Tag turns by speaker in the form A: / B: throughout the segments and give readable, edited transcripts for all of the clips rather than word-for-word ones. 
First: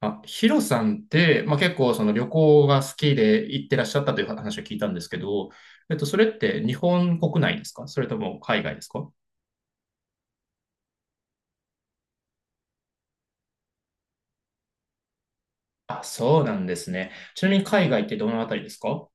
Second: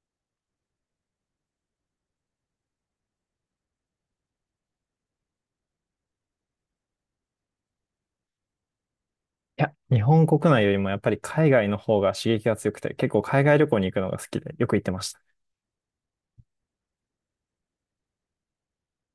A: あ、ヒロさんって、結構その旅行が好きで行ってらっしゃったという話を聞いたんですけど、それって日本国内ですか、それとも海外ですか？
B: いや、日本国内よりもやっぱり海外の方が刺激が強くて、結構海外旅行に行くのが好きで、よく行ってました。
A: あ、そうなんですね。ちなみに海外ってどのあたりですか？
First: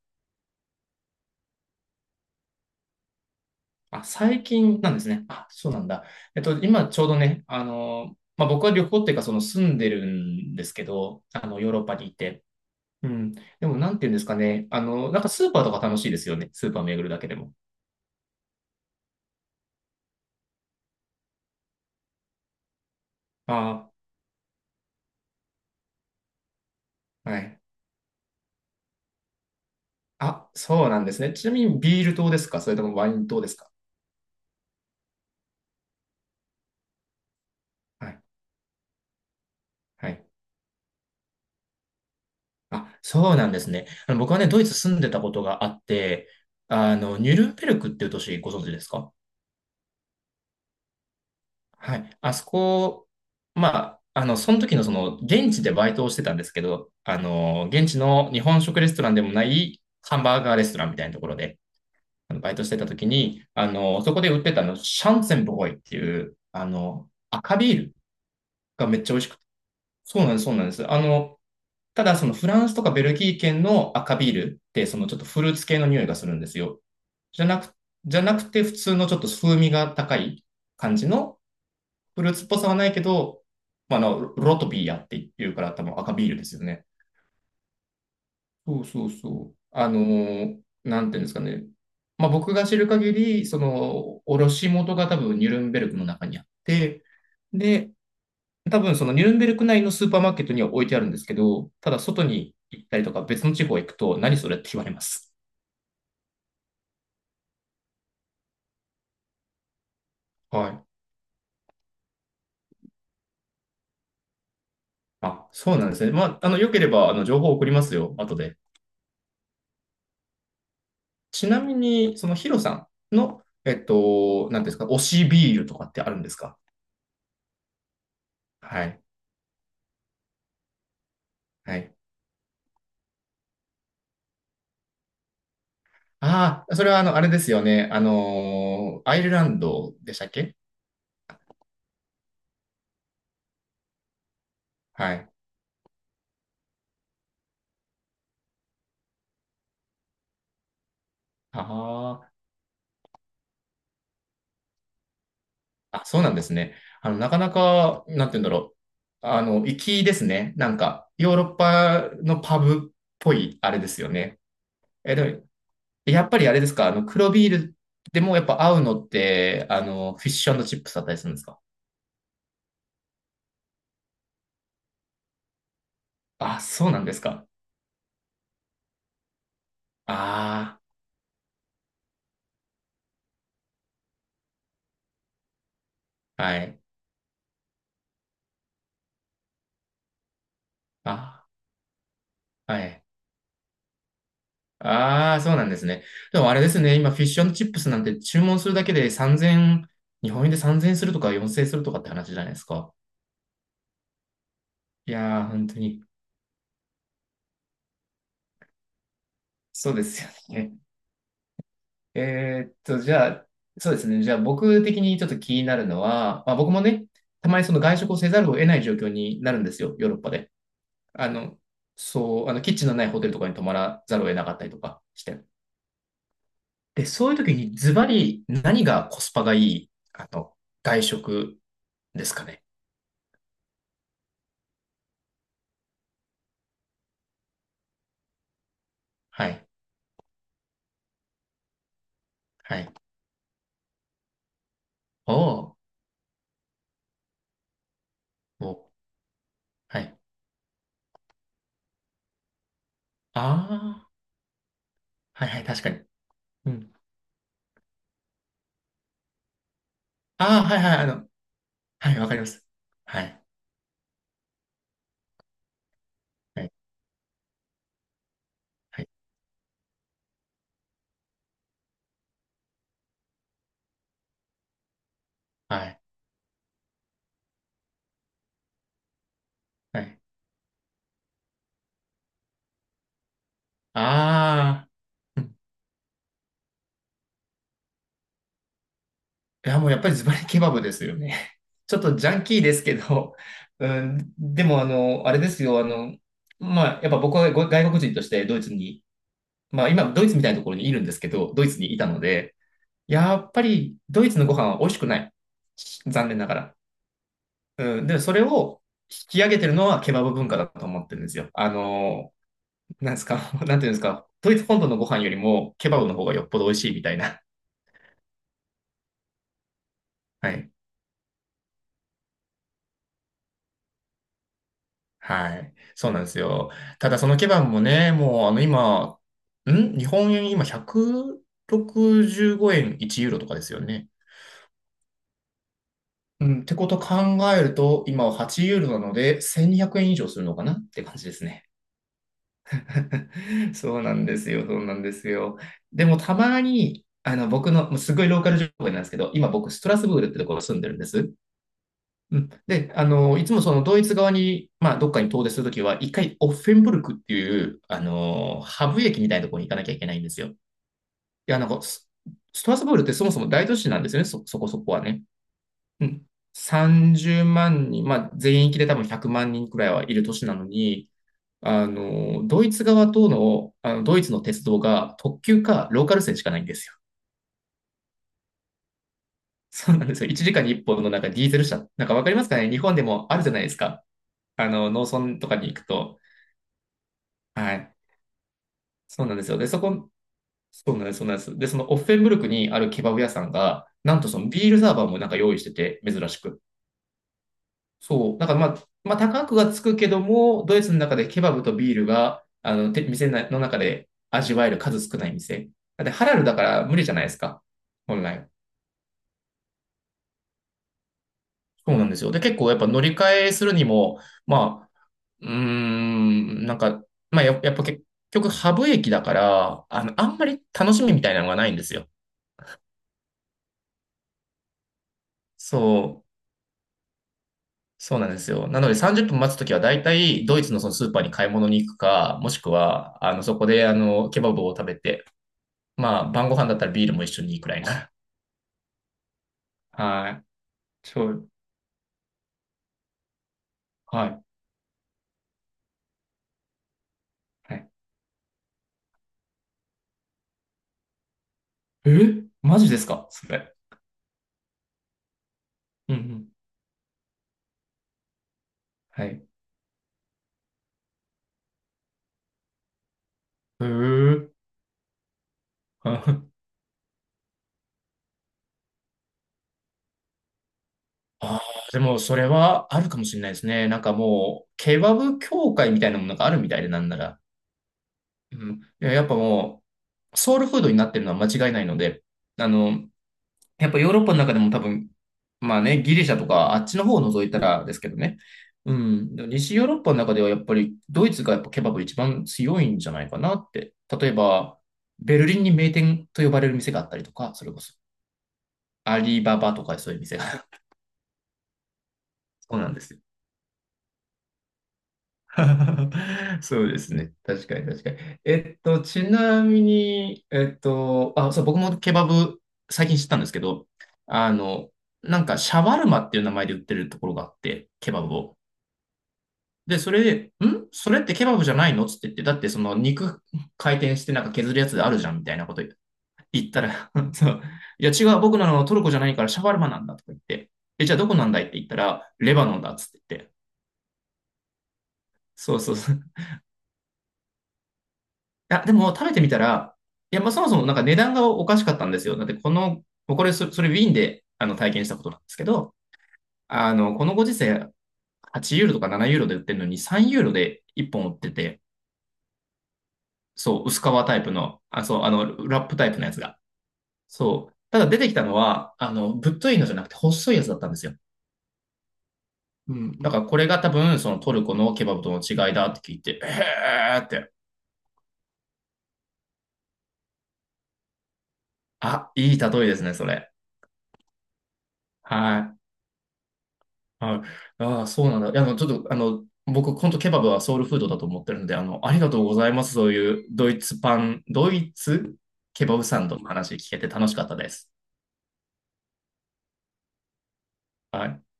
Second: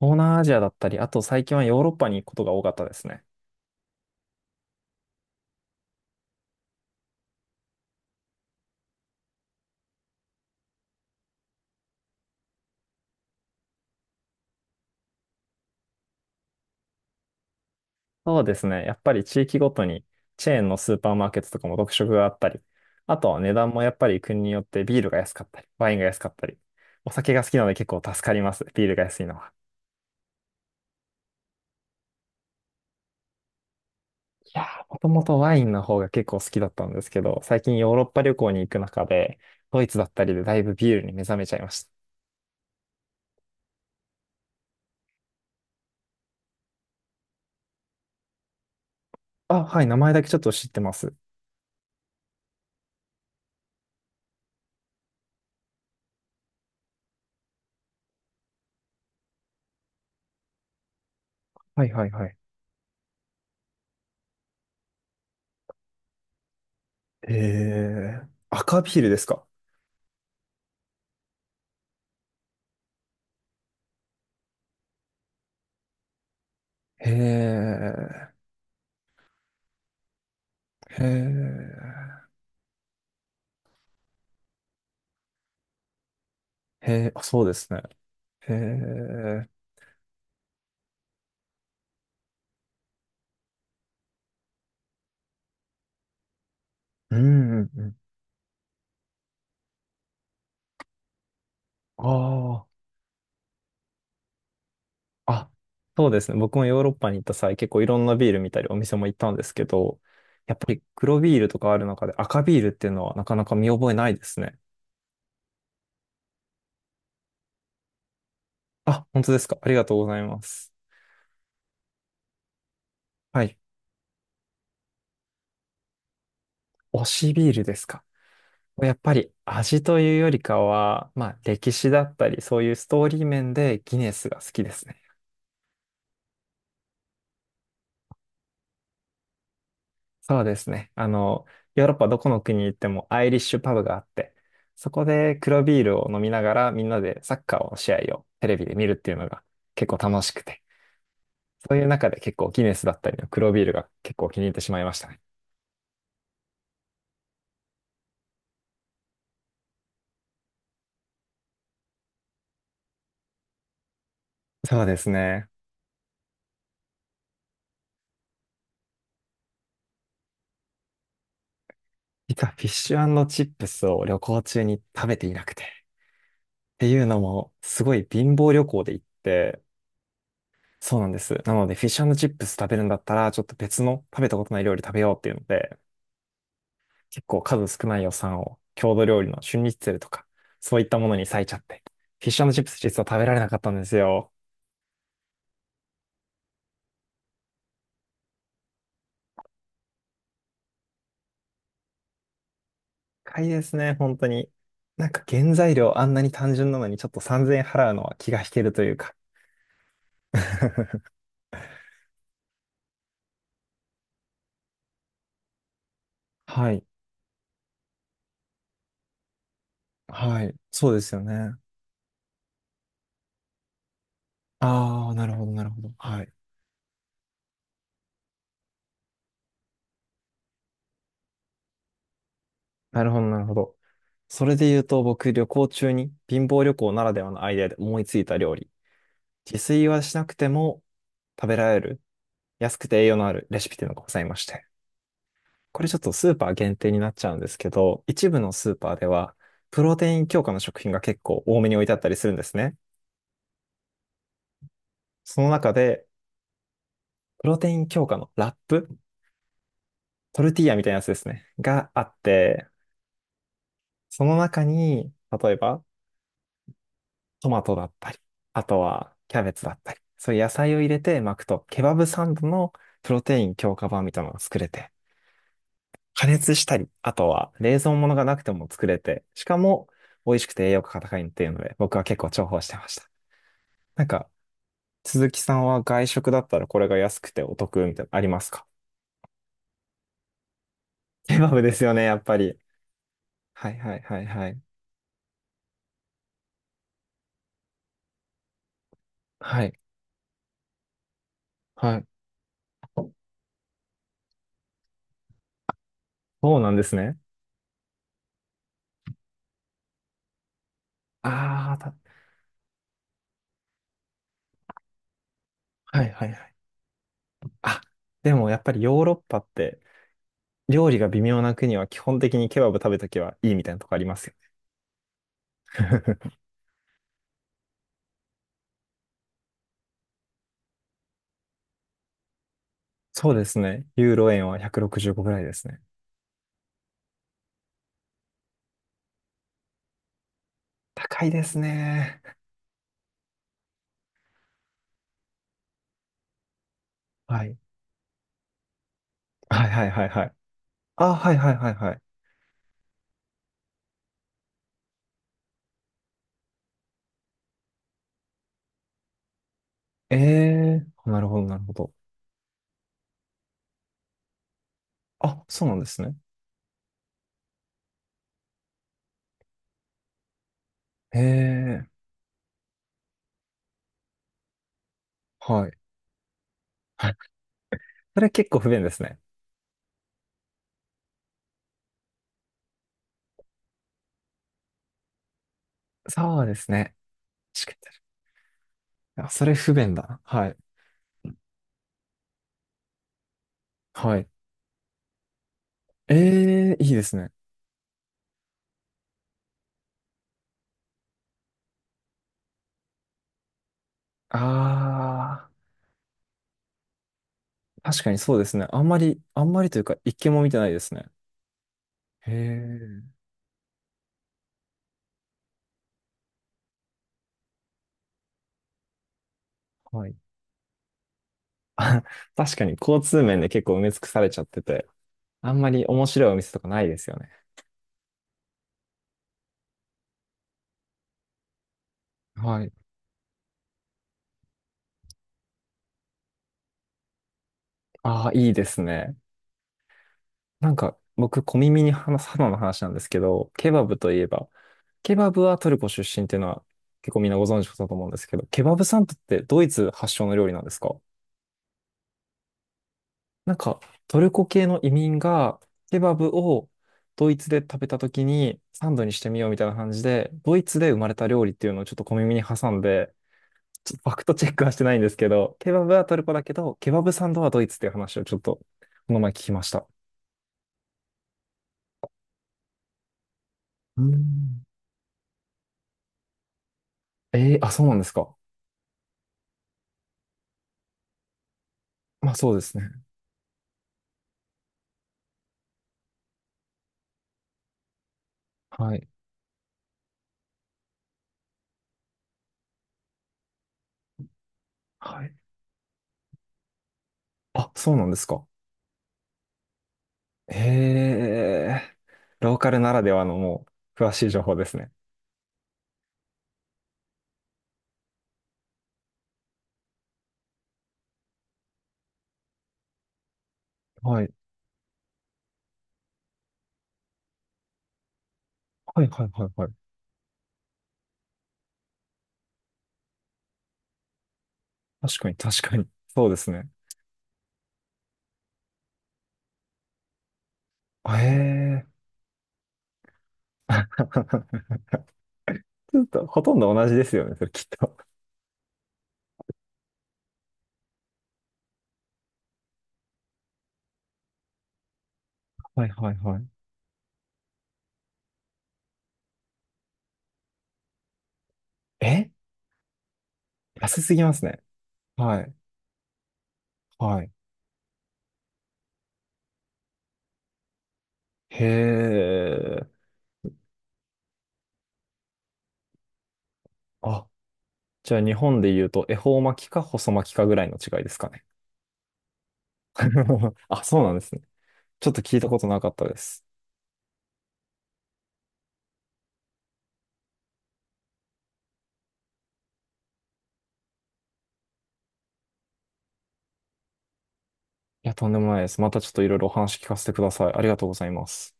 B: 東南アジアだったり、あと最近はヨーロッパに行くことが多かったですね。
A: あ、最近なんですね。あ、そうなんだ。今ちょうどね、僕は旅行っていうかその住んでるんですけど、ヨーロッパにいて。うん。でもなんていうんですかね。なんかスーパーとか楽しいですよね。スーパー巡るだけでも。
B: そうですね。やっぱり地域ごとにチェーンのスーパーマーケットとかも特色があったり、あとは値段もや
A: あ
B: っぱり国によってビールが安かったり、ワインが安かったり、お
A: あ、
B: 酒
A: は
B: が好き
A: い。
B: なので結構助かります。ビールが安いのは。
A: あ、そうなんですね。ちなみにビール島ですか、それともワイン島ですか？
B: いやー、もともとワインの方が結構好きだったんですけど、最近ヨーロッ
A: は
B: パ
A: い。
B: 旅行に行く中で、ドイツだ
A: は
B: った
A: い。
B: りでだいぶビールに目覚めちゃいました。
A: あ、そうなんですね。僕はね、ドイツ住んでたことがあって、ニュルンベルクっていう都市ご存知ですか？
B: あ、はい、名前だけちょっと知ってます。
A: はい。あそこ、その時の現地でバイトをしてたんですけど、現地の日本食レストランでもないハンバーガーレストランみたいなところで、
B: はいはいはい。
A: バイトしてた時に、そこで売ってたシャンツェンボーイっていう、赤ビール
B: えー、赤
A: が
B: ビ
A: め
B: ー
A: っ
B: ル
A: ちゃ
B: で
A: 美
B: す
A: 味しくて。
B: か？
A: そうなんです、そうなんです。ただ、フランスとかベルギー圏の赤ビールって、ちょっとフルーツ系の匂いがするんですよ。
B: へ
A: じゃなく、じゃ
B: え、
A: なくて、普通のちょっと風味が高い感
B: へ
A: じの、
B: え、
A: フルーツっぽさはないけど、ロロトビアっていうから多分赤ビールですよね。
B: へえ、あ、そうですね。へ
A: そうそう
B: え、
A: そう。なんていうんですかね。僕が知る限り、卸元が多分ニュルンベルクの中にあって、
B: うん、うん、う
A: で、
B: ん。
A: 多分そのニュルンベルク内のスーパーマーケットには置いてあるんですけど、ただ外に
B: あ
A: 行ったりとか別の地方行くと何それって言われま
B: あ、
A: す。
B: あ、そうですね。僕もヨーロッパに行った際、結構いろんなビール見たりお店も行ったんですけど、やっぱ
A: は
B: り
A: い。
B: 黒ビールとかある中で赤ビールっていうのはなかなか見覚えないですね。
A: あ、そうなんですね。良ければ、情報を送りますよ、後で。
B: あ、本当ですか。ありがとうございます。
A: ちなみに、そのヒロさん
B: は
A: の、
B: い。
A: なんていうんですか、推しビールとかってあるんですか？
B: 推しビールですか？
A: は
B: やっ
A: い。
B: ぱり味というよりかは、まあ歴
A: は
B: 史
A: い。
B: だったり、そういうストーリー面でギネスが好きですね。
A: ああ、それはあれですよね。アイルランドでしたっ
B: そう
A: け？
B: ですね。ヨーロッパどこの国に行ってもアイリッシュパブがあって、そこ
A: はい。
B: で黒ビールを飲みながらみんなでサッカーの試合をテレビで見るっていうのが結構楽しくて、
A: あ
B: そういう中で
A: あ。
B: 結構ギネスだったりの黒ビールが結構気に入ってしまいましたね。
A: あ、そうなんですね。なかなか、なんて言うんだろう。粋ですね。なんか、ヨーロッパのパブっぽい、あれですよね。
B: そうです
A: え、でも、
B: ね。
A: やっぱりあれですか、黒ビールでもやっぱ合うのって、フィッシュチップスだったりするんですか？
B: 実はフィッシュチップスを旅行中に食べていなくて、っ
A: あ、
B: て
A: そうな
B: い
A: ん
B: う
A: で
B: の
A: すか。
B: もすごい貧乏旅行で行って、
A: あ
B: そうなんです。なので、フィッシュチップス食べるんだったら、ちょっと別の食べたことない料理食べようっていうので、
A: あ、はい。
B: 結構数少ない予算を郷土料理の春日ツェルとか、そういったものに割い
A: あ、
B: ちゃって、フィッシュチップ
A: は
B: ス実
A: い。
B: は食べられなかったんですよ。
A: ああ、そうなんですね。でもあれですね、今、フィッシュチップスなんて注文するだけで3000、日本円で3000円するとか4000円するとかって話じゃないですか。
B: 高いですね、本当に。なん
A: い
B: か
A: やー、
B: 原
A: 本
B: 材
A: 当
B: 料
A: に。
B: あんなに単純なのにちょっと3000円払うのは気が引けるというか。
A: そうですよね。じゃあ、そうですね。じゃあ、僕的にちょっと気になるのは、僕
B: は
A: も
B: い。
A: ね、たまにその外食をせざるを得ない状況になるんですよ、ヨーロッパ
B: は
A: で。
B: い。そうですよ
A: あ
B: ね。
A: の、そう、キッチンのないホテルとかに泊まらざるを得なかったりとか
B: ああ、
A: し
B: なるほ
A: て。
B: ど、なるほど。はい。
A: で、そういう時にズバリ何がコスパがいい、外食ですかね？
B: なるほど、なるほど。それで言うと、僕、旅行中に貧乏旅行ならではのアイデアで思いついた料理
A: は
B: 自
A: い。
B: 炊はしなくても食べられる安
A: は
B: く
A: い。
B: て栄養のあるレシピっていうのがございまして。
A: おー。
B: これちょっとスーパー限定になっちゃうんですけど、一部の
A: お
B: スー
A: ー、
B: パーではプロ
A: は
B: テ
A: い。
B: イン強化の食品が結構多めに置いてあったりするんですね。
A: あ
B: そ
A: あ、はい
B: の
A: はい、
B: 中
A: 確かに。
B: で
A: うん。
B: プロテイン強化のラップ、トル
A: あ
B: テ
A: あ、
B: ィーヤ
A: はい
B: みたい
A: は
B: な
A: い、
B: やつですね、があ
A: は
B: っ
A: い、わかります。
B: て、
A: はい。
B: その中に例えば
A: はい。
B: トマトだったり、あと
A: はい。
B: はキャベツだったり、そういう野菜を入れて巻くとケバブサンドのプロテイン強化版みたいなのが作れて、
A: はい。
B: 加熱したり、あとは冷蔵物がなくても作れて、しかも
A: はい。
B: 美味しくて栄養価が高いっていうので、僕は結構重宝してました。なんか、
A: あ
B: 鈴
A: あ、う
B: 木さ
A: ん。
B: んは外食だったらこれが安くてお得みたいなのありますか？
A: いや、もうやっぱりズバリケバブですよね。
B: ケバブです よ
A: ちょっ
B: ね、や
A: と
B: っ
A: ジ
B: ぱ
A: ャン
B: り。
A: キーですけど、
B: はい
A: う
B: はいはい
A: ん、
B: はい。
A: でもあれですよ、やっぱ僕はご外国人としてドイツに、
B: はい。
A: 今ドイツみたいなところにいるんですけど、ドイツに
B: は
A: い
B: い。
A: たので、やっぱりドイツのご飯は美味しくない。残念なが
B: そうな
A: ら。
B: んですね。
A: うん、で、それを引き上げてるのはケバブ文化だと思ってるんですよ。
B: ああ、
A: なんですか、なんていうんですか、ドイツ本土のご飯よりもケバ
B: は
A: ブ
B: い
A: の方
B: はい
A: が
B: は
A: よっ
B: い。
A: ぽど美味しいみたいな。
B: あ、でもやっぱりヨーロッパって
A: はい。
B: 料理が微妙な国は基本的にケバブ食べときはいいみたいなとこありますよ
A: は
B: ね。
A: い。そうなんで すよ。ただそのケバブもね、もう今、日本円今165円、1ユ
B: そ
A: ー
B: う
A: ロ
B: で
A: とか
B: す
A: ですよ
B: ね。
A: ね。
B: ユーロ円は165ぐらいですね。
A: うん、ってこと考えると、今は8ユーロなので、1200円以上するのかなって感
B: 高
A: じ
B: い
A: で
B: で
A: す
B: す
A: ね。
B: ね。
A: そうなんですよ、そうなんですよ。でもたまに、
B: はい。
A: 僕の、もうすごいローカル情報なんですけど、今
B: はい
A: 僕、ス
B: は
A: ト
B: い
A: ラ
B: は
A: ス
B: い
A: ブー
B: は
A: ルっ
B: い。
A: てところに住んでるんで
B: あ、は
A: す。
B: いはいはいはい。
A: うん、で、いつもそのドイツ側に、どっかに遠出するときは、一回オッフェンブルクっていう、ハブ駅みたいなところに行かなきゃいけ
B: え
A: ないんですよ。い
B: えー、なるほど
A: や、
B: なる
A: なん
B: ほ
A: か
B: ど。
A: ストラスブールってそもそも大都市なんですよね、そこそこはね。
B: あ、そうなんです
A: う
B: ね。
A: ん。30万人、全域で多分100万人くらいはいる都市なのに、
B: ええ
A: ドイツ側との、ドイツの鉄道が特
B: ー、
A: 急
B: はい。
A: かローカル線しかないんですよ。
B: はい。それ結構不便ですね。
A: そうなんですよ。1時間に1本のなんかディーゼル車。なんかわかりますかね、日本でもあるじゃないですか。農村とかに行くと、
B: そうですね。し
A: は
B: かて
A: い。
B: る。
A: そう
B: あ、
A: なんで
B: そ
A: す
B: れ
A: よ。で、
B: 不便だな。はい。
A: そうなんです、そうなんです。で、そのオッフェンブルクにあるケバブ屋さんが、な
B: は
A: んと
B: い。
A: そのビールサーバーもなんか用意してて、珍しく。
B: ええー、いいですね。
A: そう。だからまあ、高くはつくけども、ドイツの中でケバブとビールが、店の中で味わえる数少ない
B: あ
A: 店。だってハラルだから無理じゃないですか。
B: あ、確かに
A: 本
B: そうで
A: 来。
B: すね。あんまり、あんまりというか、一件も見てないですね。
A: そうなんですよ。
B: へ
A: で、結構やっぱ乗
B: え、
A: り換えするにも、まあ、うーん、なんか、やっぱ結局ハブ駅だから、
B: はい。
A: あんまり楽しみみたいなのがないん です
B: あ、
A: よ。
B: 確かに交通面で結構埋め尽くされちゃってて、あんまり面
A: そ
B: 白いお
A: う。
B: 店とかないですよね。
A: そうなんですよ。なので30分待つときは大体ドイツのそのスーパーに買い物に行くか、もし
B: は
A: く
B: い。
A: はそこでケバブを食べて、晩ご飯だったらビールも一緒にいいくらいな。
B: ああ、いいですね。
A: はい。
B: なんか、
A: ち
B: 僕、
A: ょ、
B: 小耳に話す花の話なんですけど、ケバブといえ
A: はい。
B: ば、ケバブはトルコ出身っていうのは結構みんなご存知だ
A: はい。
B: と思うんですけど、ケバブサンドってドイツ発祥の料理なんですか？
A: えマジですかそ
B: なん
A: れ？
B: か、トルコ系の移民がケ
A: う
B: バ
A: んう
B: ブ
A: ん。
B: をドイツで食べた時にサンドにし
A: はい。
B: てみ
A: へ
B: ようみたいな感じで、ドイツで生まれた料理っていうのをちょっと小耳に挟んで、ちょっとファクトチ
A: ー
B: ェックはしてないんですけど、ケバブはトルコだ
A: あ
B: けど、ケバブサンドはドイツっていう話をちょっとこの前聞きました。
A: あー、でもそれはあるかもしれないですね。なん
B: うー
A: か
B: ん、
A: もう、ケバブ協会みたいなものがあるみたいでなんなら。
B: えー、あ、そうなんですか。
A: うん。いや、やっぱもう、ソウルフードになってるのは間違いないので、
B: まあそうで
A: あ
B: すね。
A: の、やっぱヨーロッパの中でも多分、まあね、ギリシャとかあっちの方を除いたらですけどね。う
B: はい。
A: ん。でも西ヨーロッパの中ではやっぱりドイツがやっぱケバブ一番強いんじゃないかなって。例えば、
B: はい。
A: ベルリンに名店と呼ばれる店があったりとか、そ
B: あ、
A: れこ
B: そ
A: そ
B: うなんですか。
A: アリババとかそういう店が。
B: へ え。ローカ
A: そ
B: ル
A: うな
B: な
A: んで
B: らで
A: すよ。
B: はのもう、詳しい情報ですね。
A: そうですね。確かに確かに。ちなみに、あ、そう、僕もケバブ最近知ったんですけど、
B: はい。
A: あの、なんかシャワルマっていう名前で売ってるところがあって、ケバブを。
B: はい、はい、はい、はい。
A: で、それで、それってケバブじゃないのつって言って、だってその肉回転してなんか削るやつであ
B: 確
A: るじ
B: か
A: ゃ
B: に、
A: んみたいな
B: 確
A: こ
B: か
A: と
B: に。そうです
A: 言
B: ね。
A: ったら、そう、いや違う、僕なのトルコじゃないからシャワルマなんだとか言って、え、
B: へ
A: じゃあどこなんだいって言った
B: え。
A: ら、レバノンだっつって言って、そうそ
B: ち
A: う
B: ょっ
A: そう。
B: と、ほとんど同じですよね、それきっと。
A: いや、でも食べてみたら、いや、そもそもなんか値段がおかしかったんですよ。だってこの、もうこれそ、それウィーンで体験したことなんですけ
B: はい、
A: ど、
B: はい、はい。
A: このご時世8ユーロとか7ユーロで売ってるのに3ユーロで1本売ってて、
B: え、
A: そう、
B: 安
A: 薄皮
B: すぎま
A: タ
B: す
A: イプ
B: ね。
A: の、あ、そう、
B: はい、
A: ラップタイプのやつが。
B: はい。
A: そう。ただ出てきたのは、ぶっといのじゃなくて細いやつだったんですよ。
B: へ
A: う
B: え。
A: ん、だからこれが多分そのトルコのケバブとの違いだって聞いて、えー
B: あ、
A: って、
B: じゃあ日本で言うと、恵方巻きか細巻きかぐらいの違いですかね。
A: あ、いい例えですね、それ。
B: あ、そうなんですね。ちょっと聞いたこ
A: は
B: となか
A: い。
B: ったです。
A: はい。ああ、そうなんだ。いや、ちょっと、僕、本当ケバブはソウルフードだと思ってるんで、ありがとうございます。そういうドイツケバブサンドの話聞けて楽しかったです。
B: いや、とんでもないです。またちょっといろいろお話聞かせてください。ありがとうございま
A: はい。
B: す。